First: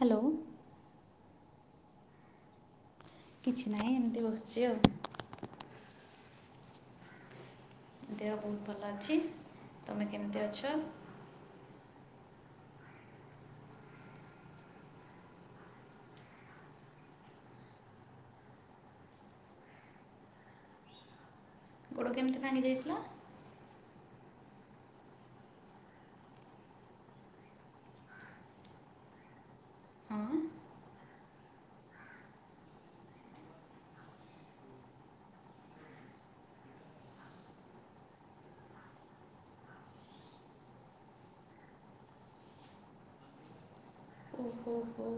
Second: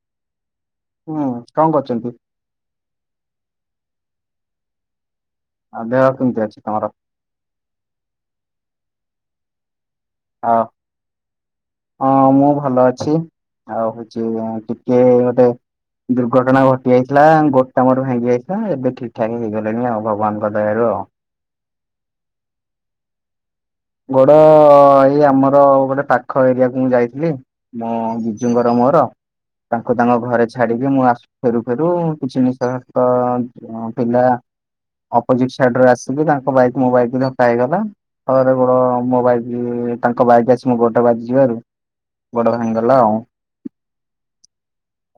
Hello. ହୁଁ କଣ କରୁଚନ୍ତି? କିଛି ନାହିଁ ଏମିତି ବସିଛି ଆଉ। ଆଉ ଦେହ କେମିତି ଅଛି ତମର? ଦେହ ବହୁତ୍ ଭଲ ଅଛି ତମେ କେମିତି ଆ ଅଛ? ହଁ ମୁଁ ଭଲ ଅଛି ଆଉ ହଉଛି ଟିକେ ଗୋଟେ ଦୁର୍ଘଟଣା ଘଟି ଯାଇଥିଲା ଗୋଟା ମର ଭାଙ୍ଗି ଯାଇଥିଲା ଏବେ ଠିକ୍ ଠାକ୍ ହେଇଗଲାଣି ଆଉ ଭଗବାନଙ୍କ ଦୟାରୁ ଆଉ। ଗୋଡ଼ କେମିତି ଭାଙ୍ଗି ଯାଇଥିଲା? ଗୋଡ ଏଇ ଆମର ଗୋଟେ ପାଖ ଏରିଆକୁ ମୁଁ ଯାଇଥିଲି। ମୋ ଜିଜୁଙ୍କର ମୋର ତାଙ୍କୁ ତାଙ୍କ ହଁ ଘରେ ଛାଡିକି ମୁଁ ଆସୁ ଫେରୁ ଫେରୁ କିଛି ନିଶାସ୍ତିକ ପିଲା ଅପୋଜିଟ ସାଇଟ୍ ରୁ ଆସିକି ତାଙ୍କ ବାଇକ୍ ମୋ ବାଇକ୍ ଧକ୍କା ହେଇଗଲା ଫଳରେ ଗୋଡ ମୋ ବାଇକ୍ ତାଙ୍କ ବାଇକ୍ ଆସି ମୋ ଗୋଡରେ ବାଜି ଯିବାରୁ ଗୋଡ ଭାଙ୍ଗି ଗଲା ଆଉ। ଓ ହୋହୋ।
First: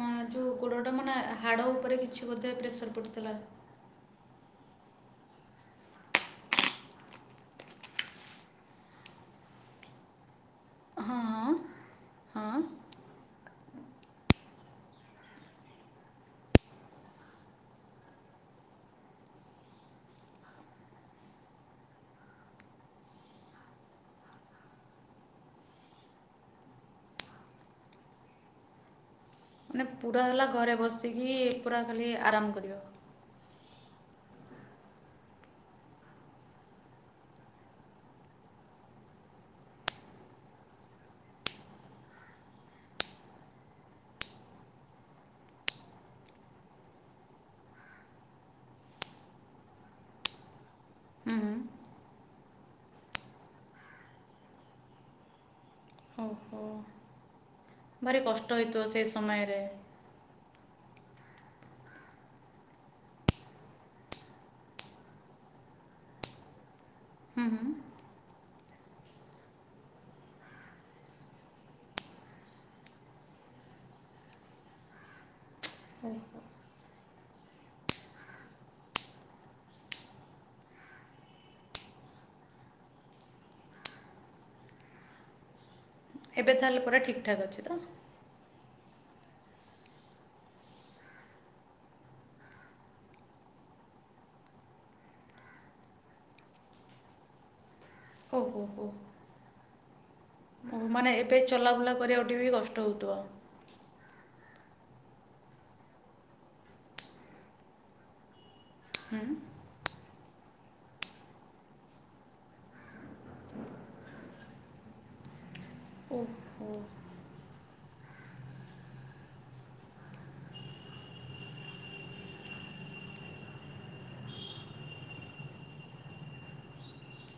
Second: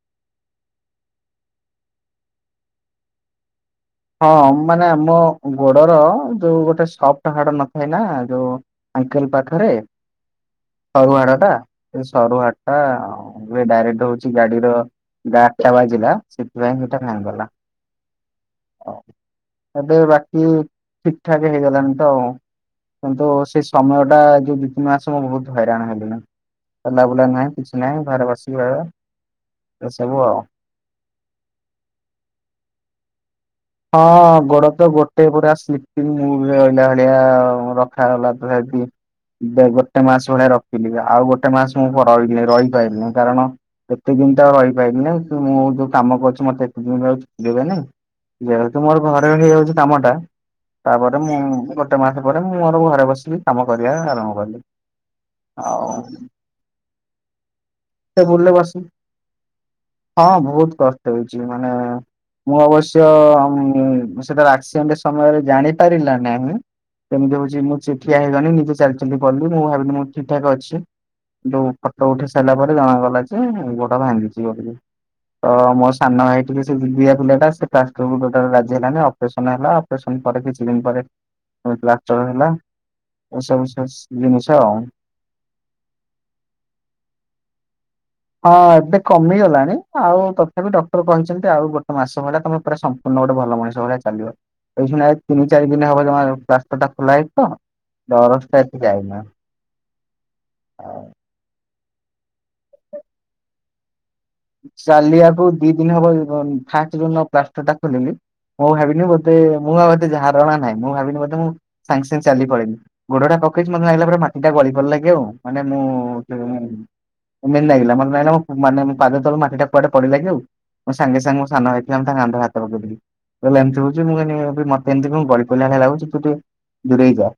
ନାଁ ଯଉ ଗୋଡ଼ଟା ମାନେ ହାଡ଼ ଉପରେ କିଛି ବୋଧେ ପ୍ରେସର୍ ପଡ଼ିଥିଲା? ହଁ ମାନେ ଆମ ଗୋଡର ଯୋଉ ଗୋଟେ ସପ୍ଟ ହାଡ ନଥାଏ ନା ଯୋଉ ଆଙ୍କେଲ ପାଖରେ ସରୁ ହଁ ହାଡ ଟା ହଁ ସେ ସରୁ ହଁ ହାଡଟା ଏବେ ଡାଇରେକ୍ଟ ହଉଛି ଗାଡିର ଗାଡ ଟା ବାଜିଲା ସେଥିପାଇଁ ସେଟା ଭାଙ୍ଗିଗଲା। ହଉ ଏବେ ବାକି ଠିକ୍ ଠାକ୍ ହେଇଗଲାଣି ତ ଆଉ। କିନ୍ତୁ ସେଇ ସମୟ ଟା ଯୋଉ ଦୁଇ ତିନି ମାସ ମୁଁ ବହୁତ୍ ହଇରାଣ ହେଲିଣି। ଚଲା ବୁଲା ନହିଁ କିଛି ନାହିଁ ଘରେ ବସିକି ରହିବା। ମାନେ ଏସବୁ ପୁରା ଆଉ। ହେଲା ଘରେ ବସିକି ପୁରା ଖାଲି ଆରାମ କରିବ। ହଁ ଗୋଡ ତ ଗୋଟେ ପୁରା ସ୍ଲିପିଙ୍ଗ ମୁଡରେ ରହିଲା ଭଳିଆ ରଖାଗଲା [unintelligible] ବ ଗୋଟେ ମାସ ଭଳିଆ ରଖିଲି ଆଉ ଗୋଟେ ମାସ ମୁଁ ରଇଲି ନେଇ ରହିପାରିଲି ନେଇ କାରଣ ଏତେ ଦିନ ତ ଆଉ ରହିପାଇଲି ନେଇଁ କି ମୁଁ ଯୋଉ କାମ କରୁଛି ମତେ ଏତେଦିନ ତ ଆଉ ଛୁଟି ଦେବେ ନେଇଁ। ଯେହେତୁ ମୋର ଘରେ ହେଇଯାଉଛି କାମଟା ତାପରେ ମୁଁ ହୁଁ ହୁଁ ଗୋଟେ ମାସ ପରେ ମୁଁ ମୋର ଘରେ ବସିକି କାମ କରିବା ଆରମ୍ଭ କଲି। ଆଉ? ଓହୋ ଭାରି ଟେବୁଲରେ କଷ୍ଟ ବସି ହେଇଥିବ ସେଇ ସମୟରେ? ହଁ ବହୁତ୍ କଷ୍ଟ ହେଇଚି ମାନେ ମୁଁ ଅବଶ ତ ମୁଁ ସେଟା ଆକ୍ସିଡେଣ୍ଟ ସମୟରେ ଜାଣି ପାରିଲା ନାହିଁ। କେମିତି ହୁଁ ହଉଛି ହୁଁ ମୁଁ ଚି ଠିଆ ହେଇଗନି ନିଜେ ଚାଲି ଚାଲି ପିଳେଇଲି ମୁଁ ଭାବିଲି ମୁଁ ଠିକ୍ ଠାକ୍ ଅଛି। କିନ୍ତୁଫଟୋ ଉଠେଇ ସାରିଲା ପରେ ଜଣାାଗଲା ଯେ ଗୋଡ଼ ଭାଙ୍ଗିଚି ବୋଲି। ତ ମୋ ସାନଭାଇ ଟିକେ ସେ ଜିଦିଆ ପିଲାଟା ସେ ପ୍ଳାଷ୍ଟରକୁ ଟୋଟାଲ ରାଜି ହେଲାନି ଅପରେସନ ହେଲା ଅପରେସନ ପରେ କିଛି ଦିନ ପରେ ପୁଣି ପ୍ଳାଷ୍ଟର ହେଲା ଏସବୁ ସେସ ଜିନିଷ ଆଉ। ଏବେ ତାହେଲେ ପୁରା ଠିକ୍ ଠାକ୍ ଅଛି ତ। ହଁ ଏବେ କମିଗଲାଣି ଆଉ ତଥାପି ଡକ୍ଟର କହିଚନ୍ତି ଆଉ ଗୋଟେ ମାସ ଭଳିଆ ତମେ ପୁରା ସ ପୁର୍ଣ ଗୋଟେ ଭଲ ମଣିଷ ଭଳିଆ ଚାଲିବ। ଏଇ ଶୁଣିଆ ଏଇ ତିନି ଚାରି ଦିନ ହବ ପ୍ଲାଷ୍ଟରଟା ଖୋଲା ହେଇଚି ତ। ଓହୋ ଦରଜଟା ଏତେ ଯାଇନା। ଓହ ମାନେ ଏବେ ଚଲାବୁଲା କରିବାକୁବି ଟିକେ କଷ୍ଟ ହେଉଥିବ। ଚାଲିବାକୁ ଦି ଦିନ ହବ ଫାଷ୍ଟ ଦିନ ପ୍ଲାଷ୍ଟରଟା ଖୋଲିଲି ମୁଁ ଭାବିନି ବୋଧେ ହୁଁ ମୁଁ ଆଉଏତେ ଧାରଣା ନାହିଁ ମୁଁ ଭାବିନି ବୋଧେ ମୁଁ ସାଙ୍ଗେ ସାଙ୍ଗେ ଚାଲିକି ପଳେଇବି। ଗୋଡଟା ପକେଇଚି ମତେ ଲାଗିଲା ପୁରା ମାଟିଟା ଗଳି ପଢିଲା କି ଆଉ ମାନେ ମୁଁ ଓହୋ ଏମିତି ନାଗିଲା ମତେ ନାଗିଲା ମୁଁ ମାନେ ପାଦ ତଳୁ ମାଟିଟା କୁଆଡେ ପଳେଇଲା କିଆଉ ମୁଁ ସାଙ୍ଗେ ସାଙ୍ଗେ ମୋ ସାନଭାଇ ଥିଲା ମୁଁ ତା କାନ୍ଧରେ ହାତ ପକେଇ ଦେଲି। କଇଲା ଏମତି ହଉଚୁ? ମୁ କଇନି ମତେ ଏମତି କଣ ଗଳିପଇଲା ଭଳିଆ ଲାଗୁଚି ତୁ ଟିକେ ଦୂରେଇ ଯା।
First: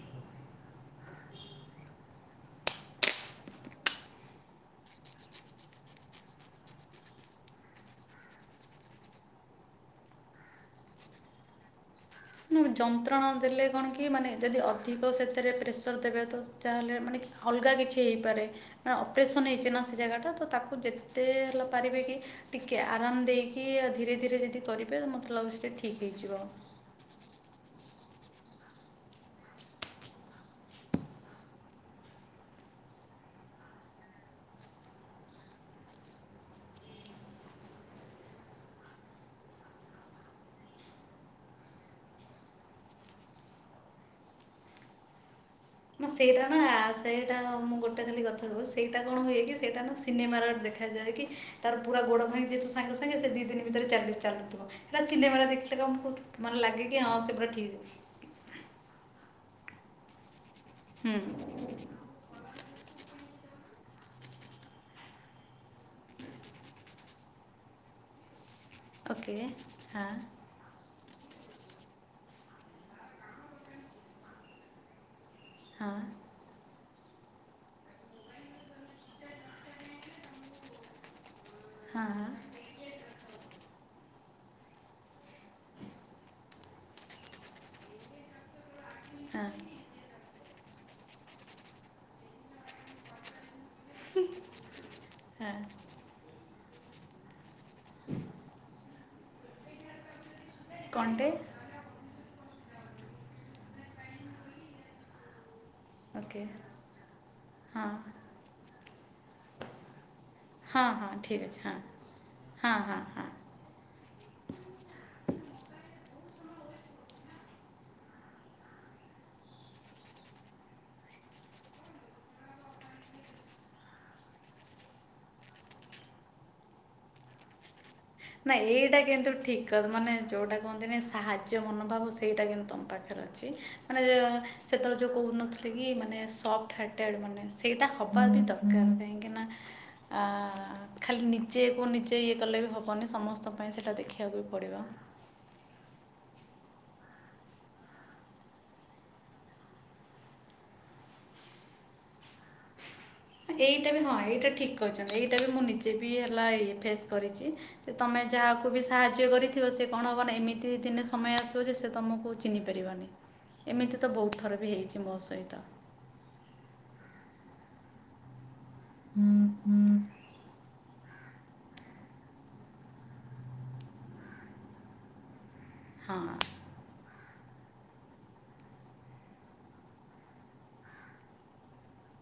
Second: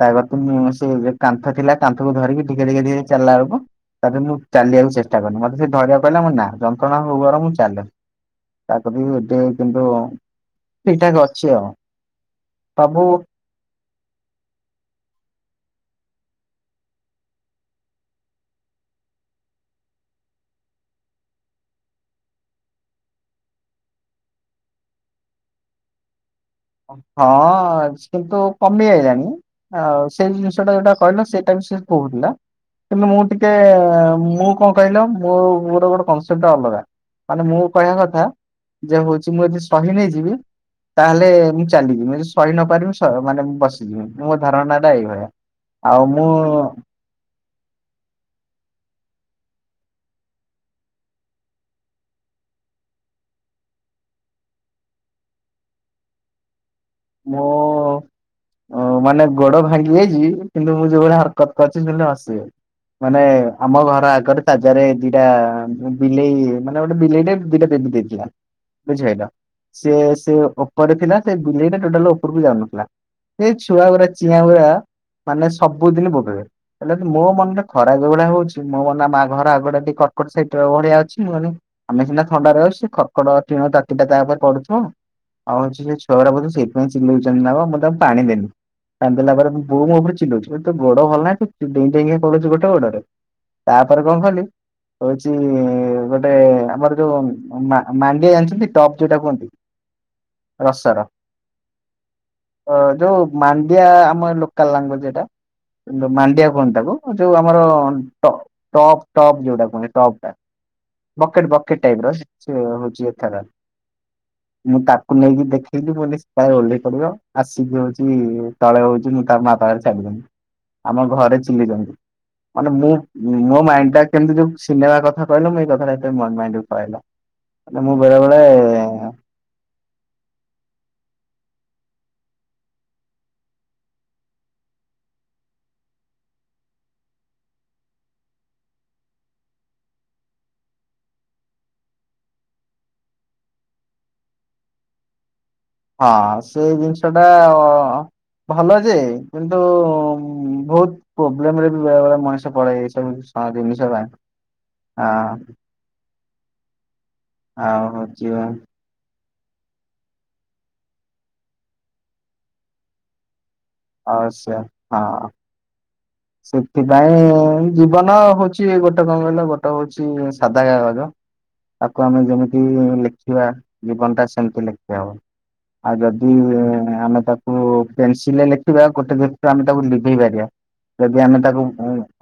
ତାପରଦିନୁ ସେ କାନ୍ଥ ଥିଲା କାନ୍ଥକୁ ଧରିକି ଟିକେ ଟିକେ ଧିରେ ଚାଲିଲା ବେଳକୁ ତାପରେ ମୁଁ ଚାଲିବାକୁ ଚେଷ୍ଟା କଲିି ମତେ ସେ ଧରିବାକୁ କହିଲା ମୁଁ କଇନି ନାଁ ଯନ୍ତ୍ରଣା ହଉ ବରଂ ମୁଁ ଚାଲେ। ତାପରେବି ଏବେ କିନ୍ତୁ ଠିକଠାକ୍ ଅଛି ଆଉ। ହୁଁ ସବୁ ଯନ୍ତ୍ରଣା ଦେଲେ କଣ କି କି ମାନେ ଯଦି ଅଧିକ ସେଥିରେ ପ୍ରେସର ଦେବେ ତ ଯାହେଲେ ମାନେ ଅଲଗା କିଛି ହେଇପାରେ। ନାଁ ଅପରେସନ ହେଇଚି ନା ସେ ଜାଗାଟା ତ ତାକୁ ଯେତେ ହେଲା ପାରିବେ କି ଟିକେ ଆରାମ ଦେଇକି ଧୀରେ ଧୀରେ ଯଦି କରିବେ ମୋତେ ଲାଗୁ ସେଟା ଠିକ୍ ହେଇଯିବ। ହଁ କିନ୍ତୁ କମି ଆଇଲାଣି ଆଉ ସେଇ ଜିନିଷଟା ଯୋଉଟା କହିଲ ସେଇଟା ବି ସେ କହୁଥିଲା। କିନ୍ତୁ ମୁଁ ଟିକେ ମୁଁ କଣ କହିଲ ମୋ ର ଗୋଟେ କନସେପ୍ଟ ଅଲଗା। ମାନେ ମୁଁ କହିବା କଥା ଯେ ହଉଚି ମୁଁ ଯଦି ସହି ନେଇଯିବି ତାହେଲେ ମୁଁ ଚାଲିବି ମୁଁ ଜଦି ସହି ନପାରିବି ସ ମାନେ ମୁଁ ବସିଯିମି ମୋ ଧାରଣାଟା ଏଇଭଳିଆ। ଆଉ ନା ମୁଁ ସେଇଟା ନା ସେଇଟା ମୁଁ ଗୋଟେ ଖାଲି କଥା କହୁ ସେଇଟା କଣ ହୁଏ କି ସେଇଟା ନା ସିନେମାର ଦେଖାଯାଏ କି ତାର ପୁରା ଗୋଡ ଭାଙ୍ଗି ଯାଇଥିବ ସାଙ୍ଗେ ସାଙ୍ଗେ ସେ ଦି ଦିନ ଭିତରେ ଚାଲି ଚାଲୁଥିବ ସେଇଟ ସିନେମାରେ ଦେଖିଲେ [unintelligible] ମନେ ଲାଗେ କି ଅ ମୁଁ ମାନେ ଗୋଡ ଭାଙ୍ଗି ଯାଇଚି କିନ୍ତୁ ମୁଁ ଯୋଉଭଳିଆ ହରକତ [unintelligible] ମାନେ ଆମ ଘର ଆଗରେ ତାଜରେ ଦିଟା ବିଲେଇ ମାନେ ଗୋଟେ ବିଲେଇଟେ ଦିଟା ବେବି ଦେଇଥିଲା ବୁଝି ପାଇଲ ଓକେ ସେ ହଁ ସେ ଉପରେ ଥିଲା ସେ ବିଲେଇଟା ଟୋଟାଲ ଉପରକୁ ଯାଉନଥିଲା ସେ ଛୁଆ ଉରା ଚିଆ ଉରା ମାନେ ହଁ ସବୁଦିନ ବୋବେଇବେ। ହେଲେ କି ମୋ ମନରେ ଖରା ଏଇଭଳିଆ ହଉଚି ମୋ ମାନେ ମା ଘର ଆଗୁଡା ଟିକେ କଟକଟ ସାଇଟ ଭଳିଆ ଅଛି ମୁଁ କନି ଆମେ ସିନା ଥଣ୍ଡା [unintelligible] ସେ କରକଟ ଟିଣ ତାତିଟା ତା ଉପରେ ପଡୁଥିବ ଆଉ ହଉଚି ସେ ଛୁଆ ଗୁଡା ବୋଧେ ସେଇ ଚିଲଉଚନ୍ତି ନା କଣ ମୁଁ ତାଙ୍କୁ ପାଣି ଦେନି। ପାଣି ଦେଲା ପରେ ମୋ ବୋଉ ମୋ ଉପରେ ଚିଲଉଚି। କୋଉଚି ତୋ ଗୋଡ ଭଲ ନାହିଁ ତୁ ଡେଇଁ ଡେଇଁକି ପଲଉଚୁ ଗୋଟେ ଗୋଡରେ। ତାପରେ କଣ କଲି ହଉଚି ଗୋଟେ ଗୋଟେ ଆମର ଯୋଉ ମା ମାଣ୍ଡିଆ ଜାଣିଚନ୍ତି ଟପ୍ ଯୋଉଟା କୁହନ୍ତି ରସ ର। ଅ ଯୋଉ ମାଣ୍ଡିଆ ଆମ ଲୋକାଲ ଲାଙ୍ଗୁଏଜ ଏଇଟା। ଓକେ ମାଣ୍ଡିଆ କୁହନ୍ତି ତାକୁ ଯୋଉ ଆମର ହଁ ଟ ଟବ୍ ଟବ୍ ଯୋଉଟା କୁହନ୍ତି ଟବ୍ ଟା। ହଁ ହଁ ଠିକ୍ ବକେଟ ଅଛି ହଁ ବକେଟ ଟାଇପ ର ସେ ହଁ ହଁ ହଉଚି ହଁ ଏଥର ମୁଁ ତାକୁ ନେଇକି ଦେଖେଇଲିି ମୁଁ କଲି କାଳେ ଓହ୍ଲେଇ ପଡିବ ଆସିକି ହଉଚି ତଳେ ହଉଚି ମୁଁ ତା ମା ପାଖରେ ଛାଡିଦେମି। ଆମ ଘରେ ଚୁଲିଚନ୍ତି। ମାନେ ମୁଁ ମୋ ମାଇଣ୍ଡ ଟା କେମିତି ଯୋଉ ସିନେମା କଥା କହିଲ ମୁଁ ଏଇ କଥାଟା ମୋ ମାଇଣ୍ଡ କୁ ପଳେଇଆଇଲା। ମୁଁ ବେଳେବେେଳେ ନା ଏଇଟା କିନ୍ତୁ ଠିକ୍ ମାନେ ଯୋଉଟା କୁହନ୍ତିନି ସାହାଯ୍ୟ ମନୋଭାବ ସେଇଟା କିନ୍ତୁ ତମ ପାଖରେ ଅଛି। ମାନେ ସେତେବେଳେ ଯେଉଁ କହୁନଥିଲେ କି ମାନେ ସଫ୍ଟ ହାର୍ଟେଡ଼୍ ମାନେ ସେଇଟା ହବା ବି ଦ ଦର ପାଇଁ କି ନା ଆ ଖାଲି ନିଜେ କ ନିଜେ ଇଏ କଲେ ବି ହ ହବନି ସମସ୍ତଙ୍କ ପାଇଁ ସେଇଟା ଦେଖିବାକୁ ବି ପଡ଼ିବ ହଁ ସେ ଜିନିଷ ଟା ଭଲ ଯେ କିନ୍ତୁ ବହୁତ ପ୍ରୋବ୍ଲେମରେ ବି ବେଳେ ବଳେ ମଣିଷ ପଡେ ଏ ସବୁ କିଛି। ଏଇଟା ବି ହଁ ଏଇଟା ଠିକ୍ କହିଛନ୍ତି ଏଇଟା ବି ମୁଁ ନିଜେ ବି ହେଲା ଇଏ ଫେସ୍ କରିଛି‌। ଆଉ ଯେ ତମେ ହଉଛି ଯାହାକୁ ବି ସାହାଯ୍ୟ କରି ଥିବ ସେ କ'ଣ ହବ ନା ଏମିତି ଦିନେ ସମୟ ଆସିବ ଯେ ସେ ତମକୁ ଚିହ୍ନି ପାରିବନି ଏମିତି ତ ବହୁତ ଅବଶ୍ୟ ଥର ବି ହେଇଛି ହଁ। ମୋ ସହିତ ସେଥିପାଇଁ ଜୀବନ ହଉଛି ଗୋଟେ କ'ଣ କହିଲ ଗୋଟେ ହଉଛି ସାଧା କାଗଜ ତାକୁ ଆମେ ଯେମିତି ଲେଖିବା ଜୀବନ ଟା ସେମତି ଲେଖିବା ହବ ଆଉ ହଁ ଯଦି ଆମେ ତାକୁ ପେନସିଲରେ ଲେଖିବା ଗୋଟେ ଦରୁ ଆମେ ତାକୁ ଲିଭେଇ ପାରିବା ଯଦି ଆମେ ତାକୁ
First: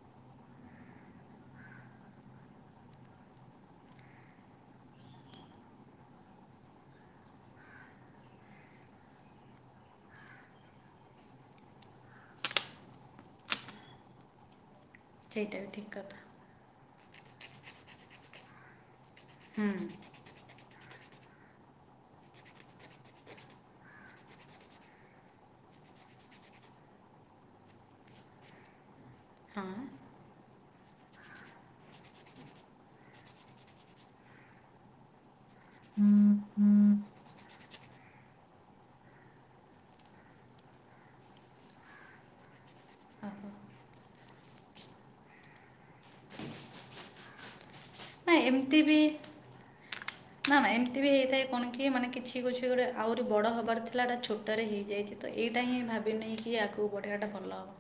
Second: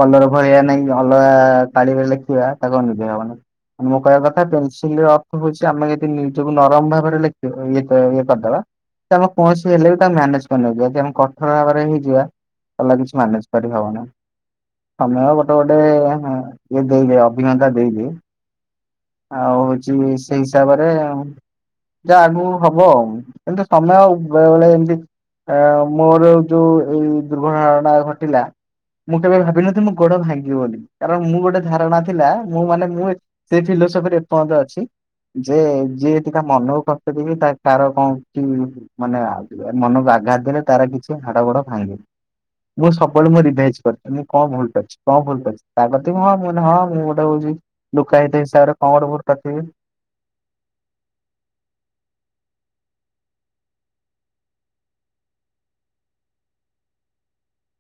କଲର ଭଳିଆ ନାଇଁ ଅଲଗା ତାଳିରେ ଲେଖିବା ତାକୁ ଆଉ ନିଭେଇ ହବନ। ମୋ କହିବା କଥା ପେନସିଲ ଅର୍ଥ ହଉଛି ଆମେ ଯି ନିଜକୁ ନରମ ଭାବରେ ଲେଖ ଇଏ ଇଏ କରିଦେବା। ଆମେ କୌଣସି ହେଲେ ବି ତାକୁେ ମାନେଜ କରିନେଇଯିବା ଆମେ କଠୋର ଭାବରେ ହେଇଯିବା ତାହେଲେ କିଛି ମ୍ୟାନେଜ। କରି ହବ ନା ସମୟ ଗୋଟେ ସେଇଟା ବି ଗୋଟେ ଠିକ୍ କଥା ଇଏ ଦେଇଦ ଅଭିଜ୍ଞତା ଦେଇଦିଏ। ଆଉ ହୁଁ ହଉଛି ସେଇ ହିସାବରେ ଆ ଯାହା ଆଗକୁ ହବ ଆଉ ଏମୁ ସମୟ ଆଉ ବେଳେ ବେଳେ ଏମତି ଆ ମୋର ଯୋଉ ଏଇ ଦୁର୍ଘଟଣାା ଘଟିଲା ମୁଁ କେବେ ହଁ ଭାବିନଥିଲି ମୋ ଗୋଡ ଭାଙ୍ଗିବି ବୋଲି କାରଣ ମୁଁ ଗୋଟେ ଧାରଣା ଥିଲା ମୁଁ ମାନେ ମୁଁ ସେ ଫିଲୋସଫିରେ ଏପର୍ଯ୍ୟନ୍ତ ଅଛି। ଯେ ଯିଏ ଟିକ ମନକୁ କଷ୍ଟ ତା ତାର କଣ କି ମାନେ ମନକୁ ଆଘାତ ଦେଲେ ତାର କିଛି ହାଡ ଗୋଡ ଭାଙ୍ଗେ ମୁଁ ସବୁବେଳେ ମୁଁ ଓହୋ ରିଭାଇଜ କରି ମୁଁ କଣ ଭଲଛି କଣ ଭଲଛି ତା କଥା ହଁ ହଁ ମୁଁ ଗୋଟେ ହଉଛି। ନା ଲୁୋକାତ ହିସାବରେ ଏମିତି କ'ଣ ବି ଗୋଟେ ଭୁଲ୍ କରିଥିବି। ନା ନା ଏମିତି ବି ହେଇଥାଏ କ'ଣ କି ମାନେ କିଛି କିଛି ଗୋଟେ ଆହୁରି ବଡ ହବାର ଥିଲା ଏଟା ଛୋଟରେ ହେଇଯାଇଛି। ଏଇଟା ହିଁ ଭାବିନିଇକି ଆଗକୁ ବଢ଼େଇବାଟା ଭଲ ହେବ।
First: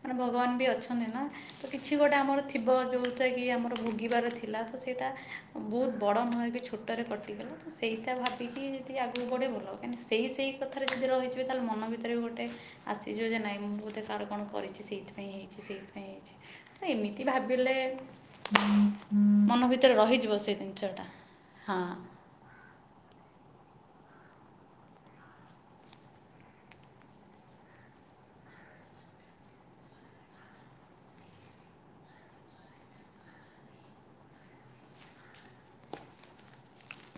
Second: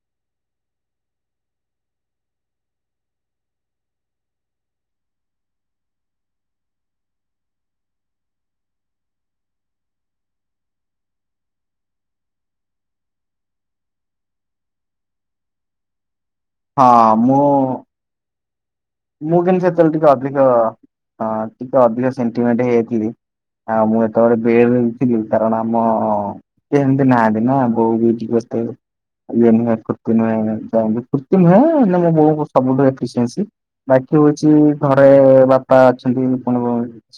ମାନେ ଭଗବାନ ବି ଅଛନ୍ତି ନା କିଛି ଗୋଟେ ଆମର ଥିବ ଯେୋଉଟା କି ଆମର ଭୋଗିବାର ଥିଲା ତ ସେଇଟା ବହୁତ ବଡ ନ ହେଇକି ଚୋ ସେତାରେ କଟିଗଲା ତ ସେଇଟା ଭାବିକି ଯଦି ଆଗକୁ ଗେଟେ ଭଲ କାହିଁକି ସେହି କଥା ଯେଦି ରହିଯିବେତାହେଲେ ମନ ଭିତରେ ବି ଗୋଟେ ଆସିଯିବ ଯେ ନାଇଁ ମୁଁ ବୋଧେ କାର କ'ଣ କରିଛି ସେଇଥିପାଇଁ ହେଇଛି ସେଇଥିପାଇଁ ହେଇଛି। ହଁ ଏମିତି ମୁଁ ଭାବିଲେ ମୁଁ ମନ କିନ୍ତସେତେବେଳେ ଭିତରେ ଟିକେ ରହିଯିବ ଅଧିକ ସେ ଜିନିଷଟା ହଁ ଟିକେ ହଁ ଅଧିକ ସେଣ୍ଟିମେଣ୍ଟି ହେଇଯାଇଥିଲି। ଆଉ ମୁଁ ଯେତେବେଳେ ବେଡି ଥିଲି କାରଣ ଆମ ଅ ସେଏମିତି ନାହାନ୍ତି ନା ବୋଉ ବି ବେସ୍ତ [inaudible] ବାକି ବେଝିବି ଘରେ ବାପା ଅଛନ୍ତି।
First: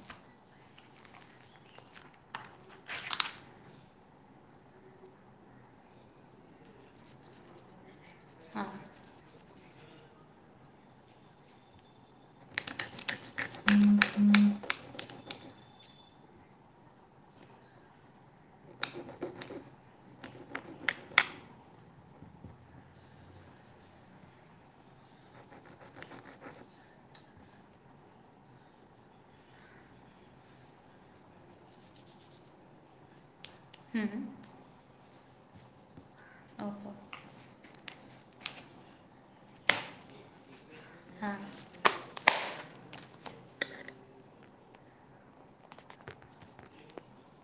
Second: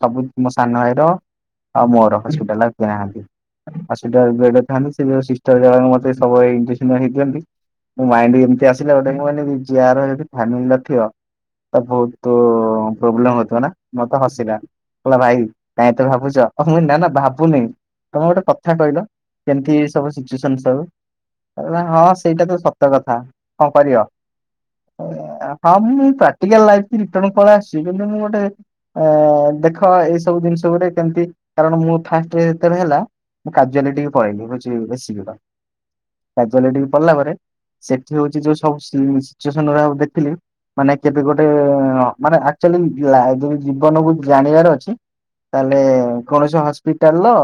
ସବୁ ମୁଁ ସାନ ଭାଇର ଆଉ ମୋର ହସ୍ପିଟାଲ [unintelligible] ନାହାନ୍ତି। ହସ୍ପିଟାଲ ବ୍ରଡେ ଖାଲିସିଟାଚାର ସବୁବେଳେ ଏଜେସନ ହଁ ଦେଅତି ମାଇଣ୍ଡ ଏମିତି ହଁ ଆସିଲା ଗୋଟେ ଚେଆର ହେଠି ଖାଲି ନଥିବ। ବହୁତ ପ୍ରୋବ୍ଲେମି ହଉଥିବନା ମତେ ହସିଲା କହିଲା ଭାଇ କାଇହିଁ ତ ଭାବୁଛ ମୁଁ ନା ନା ଭାବୁନି। ତମେ ଗୋଟେ କଥା କହିଲ କେମିତି ସବୁ ସିଚୁଚନ ସବୁ କହିଲା ହଁ ସେଇଟା ତ ସତ କଥା କ'ଣ କରିବା? ହଁ ମୁଁଁ ପ୍ରାକ୍ଟଲ ଲାଇପି ରିଟର୍ନ ପଳିଇ ଆସି କେତୁମୁଁ ଗୋଟେ ଏ ଦେଖ ଏଇ ସବୁ ଜିନିଷ ଗୋଟି କେମତି କାରଣ ମୁଁ ଫାଟ୍ର ଯେତେବେଳେ ହେଲା। ମୁଁ କାଜୁଆଲିଟିକି ହୁଁ ପଳେଇଲା ହୋଉଚି ବେଶୀ ଦୂର କାଜୁଆଲିଟିକି ଓହୋ ପଳଲା ପରେ ସେଠି ହୋଉଚି ଯୋଉ ସବୁ ସି ସିଚୁଏସନ ଗୁଡାକୁ ଦେଖିଲି କିନ୍ତୁ ହଁ ଗୋଟେ ଏଁ ଅଁ ମାନେ ଆକଚୋଲି ଲାଆ ଯେମିତି ଜୀବନକୁ ଜାଣିବାର ଅଛି ତାହେଲେ କୌଣସି ହସ୍ପିଟାଲ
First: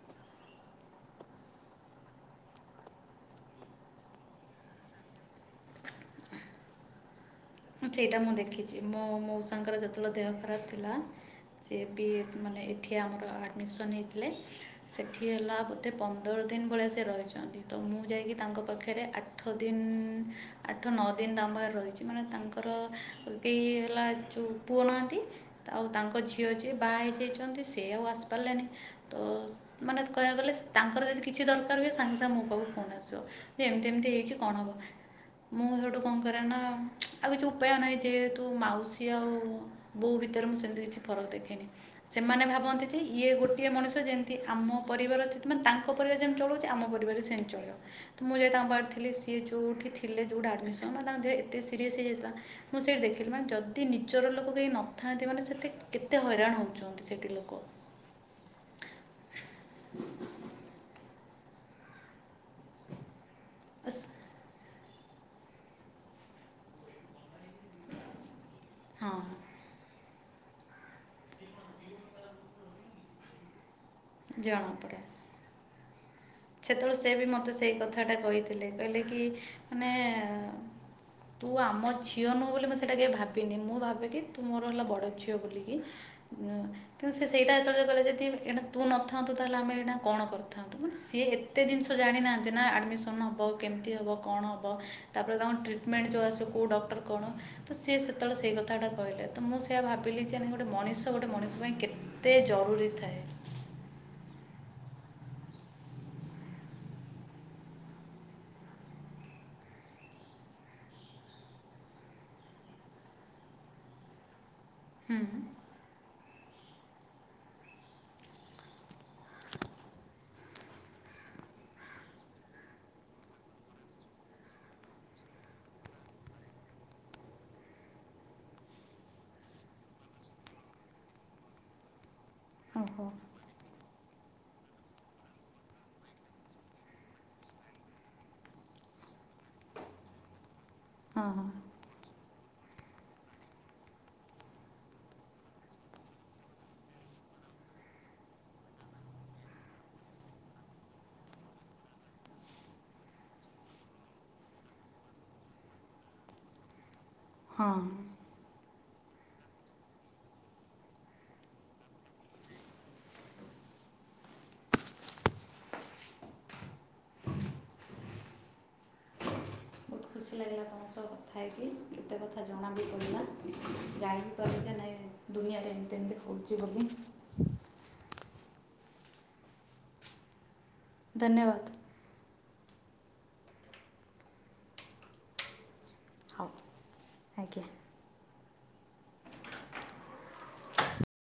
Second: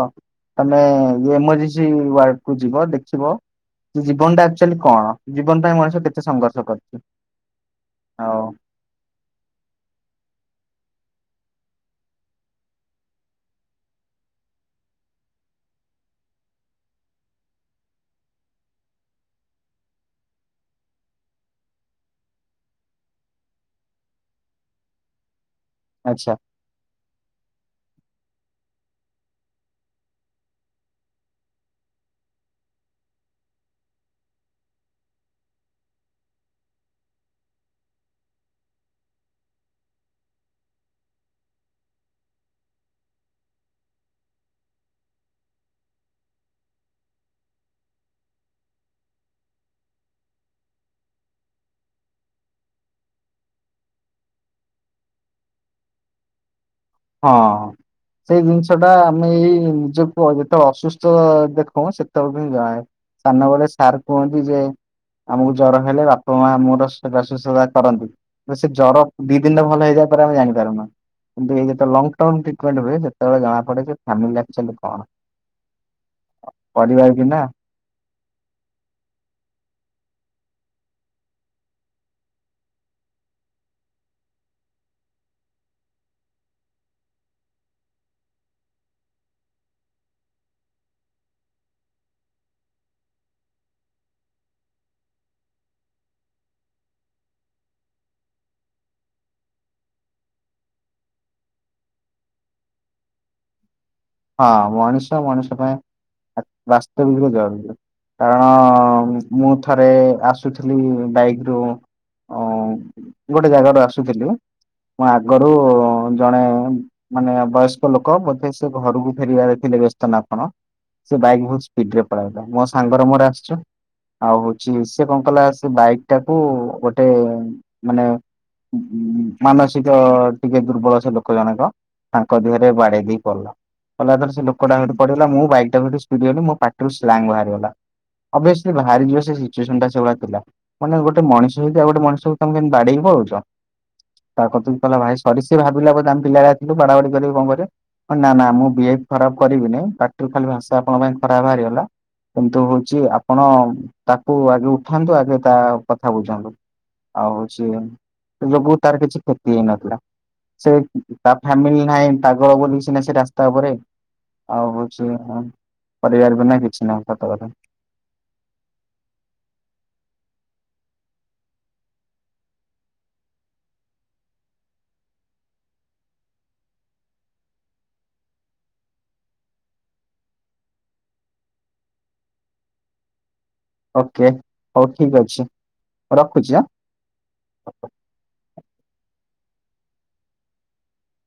ଆମେ ଯୋଉ ଏମରଜେନ୍ସି ୱାର୍ଡକୁୁ ଯିବ ଦେଖିବ ଜୀବନ ଟା ଆକ୍ଚୁଆଲି କ'ଣ? ଜୀବନ୍ ପାଇଁ ମଣିଷ କେତେ ସଂଘର୍ଷ ହଁ ସେଇଟା ମୁଁ ଆଉ ଦେଖିଚି ମୋ ମୋଉସାଙ୍କର ଯେତେବେଳେ ଦେହ ଖରାପ ଥିଲା ସିଏ ବି ଏତ୍ ମାନେ ଏଠି ଆମର ଆଡ଼ମିସନ ହେଇଥିଲେ। ସେଠି ହେଲା ବୋଧେ ପନ୍ଦର ଦିନ ଭଳିଆ ସେ ରହିଚନ୍ତି ତ ମୁଁ ଯାଇଁକି ତାଙ୍କ ପାଖରେ ଆ ଆଠ ଦିନ ଆଠ ନଅ ଦିନ ତାଙ୍କ ପାଖରେ ରହିଚି ମାନେ ତାଙ୍କ ତାଙ୍କର ବି ହେଲା ଯୋଉ ପୁଅ ନାହାନ୍ତି ତା ଆଉ ତାଙ୍କ ଆଚ୍ଛା ଝିଅ ଯି ଯିଏ ବାହା ହେଇଯାଇଚନ୍ତି ସେ ଆଉ ଆସିପାରଲାନି ତ ମାନେ ତ କହିବାକୁ ଗଲେ ସ୍ ତାଙ୍କର ଯଦି କିଛି ଦରକାର ହୁଏ ସାଙ୍ଗେ ସାଙ୍ଗେ ମୋ ପାଖକୁ ଫୋନ୍ ଆସିବ। ହେ ଏମତି ଏମତି ହେଇଚି କଣ ହବ ମୁଁ ହେଠୁ କଣ କରେ ନା ଆଉ କିଛି ଉପାୟ ନାହିଁ ଯେହେତୁ ମାଉସୀ ଆଉ ବୋଉ ଭିତରେ ମୁଁ ସେମିତି କିଛି ଫରକ ଦେଖେନି। ସେମାନେ ଭାବନ୍ତି ଯେ ଇଏ ଗୋଟିଏ ମଣିଷ ଯେମତି ଆମ ପରିବାର ଯେ ମାନେ ତାଙ୍କ ପରିବାର ଯେମିତି ଚଳୁଚି ଆମ ପରିବାର ବି ସେମିତି ଚଳିବ। ମୁଁ ଯାଇ ତାଙ୍କ ପାଖରି ଥିଲେ ସିଏ ଯୋଉଠି ଥିଲେ ଯୋଉଟା ଆଡମିସନ ମାନେ ତାଙ୍କ ଦେହ ଏତେ ସିରି ଏସ୍ ହେଇଯାଇଥିଲା ମୁଁ ସେଇଠି ଦେଖିଲି ମାନେ ଯଦି ନିଜର ଲୋକ କେହି ନଥାନ୍ତି ମାନେ ସେଠି କେତେ ହଇରାଣ ହୋବୁ। ହଁ। ସେଇ ଜିନିଷଟା ଆମେ ଏଇ ନିଜକୁ ଅ ଯେତେ ଅସୁସ୍ଥ ଦେଖୋଉଁ ସେତଳକୁ ହିଁ ଯାଏ। ସାନ ବଡ ସ୍ ସାର୍ ଆସ୍ କୁହନ୍ତି ଯେ ଆମୁକୁ ଜର ହେଲେ ବାପା ମାଆ ଆମର ସେବା ଶୁଶ୍ରାସା କରନ୍ତି। ସେ ଜର ହଁ ଦି ଦିନରେ ଭଲ ହେଇଯାଏ ତାର ଆମେ ଜାଣିପାରୁନୁ ଏମତି ହେଇଯାଏ। ଯେତୋଳେ ଲଙ୍ଗ ଟର୍ମ ଟ୍ରିଟମେଣ୍ଟ ହୁଏ ସେତେବେଳେ ଜଣାପଡେ ଯେ ଫ୍ୟାମିଲି ଆକଚୋଲି କଣ? ସେତୋଳେ ପରିବାର ସେ ବି ବିନା ମୋତେ ସେଇ କଥାଟା କହିଥିଲେ କହିଲେ କି ମାନେ ଏ ତୁ ଆମ ଝିଅ ନୁହଁ ବୋଲି ମୁଁ ସେଇଟା କେବେ ଭାବିନି ମୁଁ ଭାବେ କିି ତୁ ମୋର ହେଲା ବଡ଼ ଝିଅ ବୋଲିକି। ଉଁ କିନ୍ତୁ ସେ ସେଇଟା ଯେତୋଳେ କହିଲେ ଯଦି ଏଇନା ତୁ ନଥାନ୍ତୁ ତାହେଲେ ଆମେ ଏଇନା କଣ କରିଥାନ୍ତୁ ମୁଁ ସିଏ ଏତେ ଜିନିଷ ଜାଣିନାହାନ୍ତି ନା ଆଡ଼ମିସନ୍ ହବ କେମତି ହବ କଣ ହବ। ତାପରେ ତାଙ୍କ ଟ୍ରିଟମେଣ୍ଟ ଯୋଉ ଆସିବ କୋଉ ଡକ୍ଟର କଣ ତ ସିଏ ସେତୋଳେ ସେଇ କଥାଟା କହିଲେ ତ ମୁଁ ସେଇଆ ଭାବିଲି ଯେ ଗୋଟେ ମଣିଷ ଗୋଟେ ମଣିଷ ପାଇଁ କେ ତେ ଜରୁରୀ ଥାଏ। ହଁ ମଣିଷ ମଣିଷ ପାଇଁ ଆ ବାସ୍ତବିତରେ ଜରୁରୀ। କାରଣ ମୁଁ ଥରେ ଆସୁଥିଲି ବାଇକରୁ ଅଁ ଗୋଟେ ଜାଗାରୁ ଆସୁଥିଲି ମୁଁ ହୁଁ ଆଗରୁ ଜଣେ ମାନେ ବୟସ୍କ ଲୋକ ବୋଧେ ସେ ଘରୁକୁ ଫେରିବାରେ ଥିଲେ ବ୍ୟସ୍ତ ନା କଣ। ସେ ବାଇକ୍ ବୋହୁତ ସ୍ପିଡରେ ପଳେଇଲା ମୋ ସାଙ୍ଗର ମୋର ଆସଚୁ। ଆଉ ହୋଉଚି ସେ କଣ କଲା ସେ ବାଇକଟାକୁ ଗୋଟେ ମାନେ ଉ ଉ ମାନସିକ ଟିକେ ଦୁର୍ବଳ ସେ ଲୋକ ଜଣଙ୍କ ତାଙ୍କ ଦେହରେ ବାଡେଇ ଓହୋ ଦେଇ ପଳଲା। କଲା ଯେତେଳେ ସେ ଲୋକଟା ହେଠୁ ପଡ଼ିଗଲା ମୁଁ ବାଇକଟା ବି ହେଠୁ ସ୍ପିଡ଼ି ଗଲି ମୋ ପାଟିରୁ ସ୍ଲାଙ୍ଗ ବାହାରିଗଲା। ଅବଶ୍ୟ ବାହାରି ଯିବ ସେ ସିଚୁଏସନଟା ସେଭଳିଆ ଥିଲା କଣ ନା ଗୋଟେ ହଁ ହଁ ମଣିଷ ହେଇ କି ଆଉ ଗୋଟେ ମଣିଷକୁ ତମେ କେମି ବାଡ଼େଇକି ପଳୋଉଚ। ତା କତିକି କହିଲା ଭାଇ ସରି ସେ ଭାବିଲା ବୋଧେ ଆମେ ପିଲାରା ଆସୁ ବାଡାବାଡି କରିବୁ କଣ କରିବୁ ନା ନା ମୁଁ ବିହେବ୍ ଖରାପ କରିବିିନେଇ ବାଟିରୁ ଖାଲି ଭାଷା ଆପଣ ପାଇଁ ଖରାପ ହାରିଗଲା କିନ୍ତୁ ହୋଉଚି ଆପଣ ତାକୁ ଆଗେ ଉଠାନ୍ତୁ ଆଗେ ତା କଥା ବୁଝନ୍ତୁ। ଆଉ ହୋଉଚି ହଁ ସେ ଯୋଗୁ ତାର କିଛି କ୍ଷତି ହେଇନଥିଲା ସେ ତା ଫାମିଲି ନାହିଁ ପାଗଳ ବୋଲି ସିନା ସେ ରାସ୍ତା ଉପରେ ଆଉ ହୋଉଚି ପରିବାର ବିନା କିଛି ନାହିଁ ସତକଥା। ବହୁତ ଖୁସି ଲାଗିଲା ତମ ସହ କଥା ହେଇକି କେତେ କଥା ଜଣା ବି ପଡ଼ିଲା ଯାଇ ବିି ପାରୁଚେ ନେଇ ଦୁନିଆରେ ଏମିତି ଏମିତି ହଉଛି ବୋଲି ଧନ୍ୟବାଦ। ଓକେ, ହଉ ଠିକ୍ ଅଛି। ରଖୁଛି ଆ? ଆଜ୍ଞା।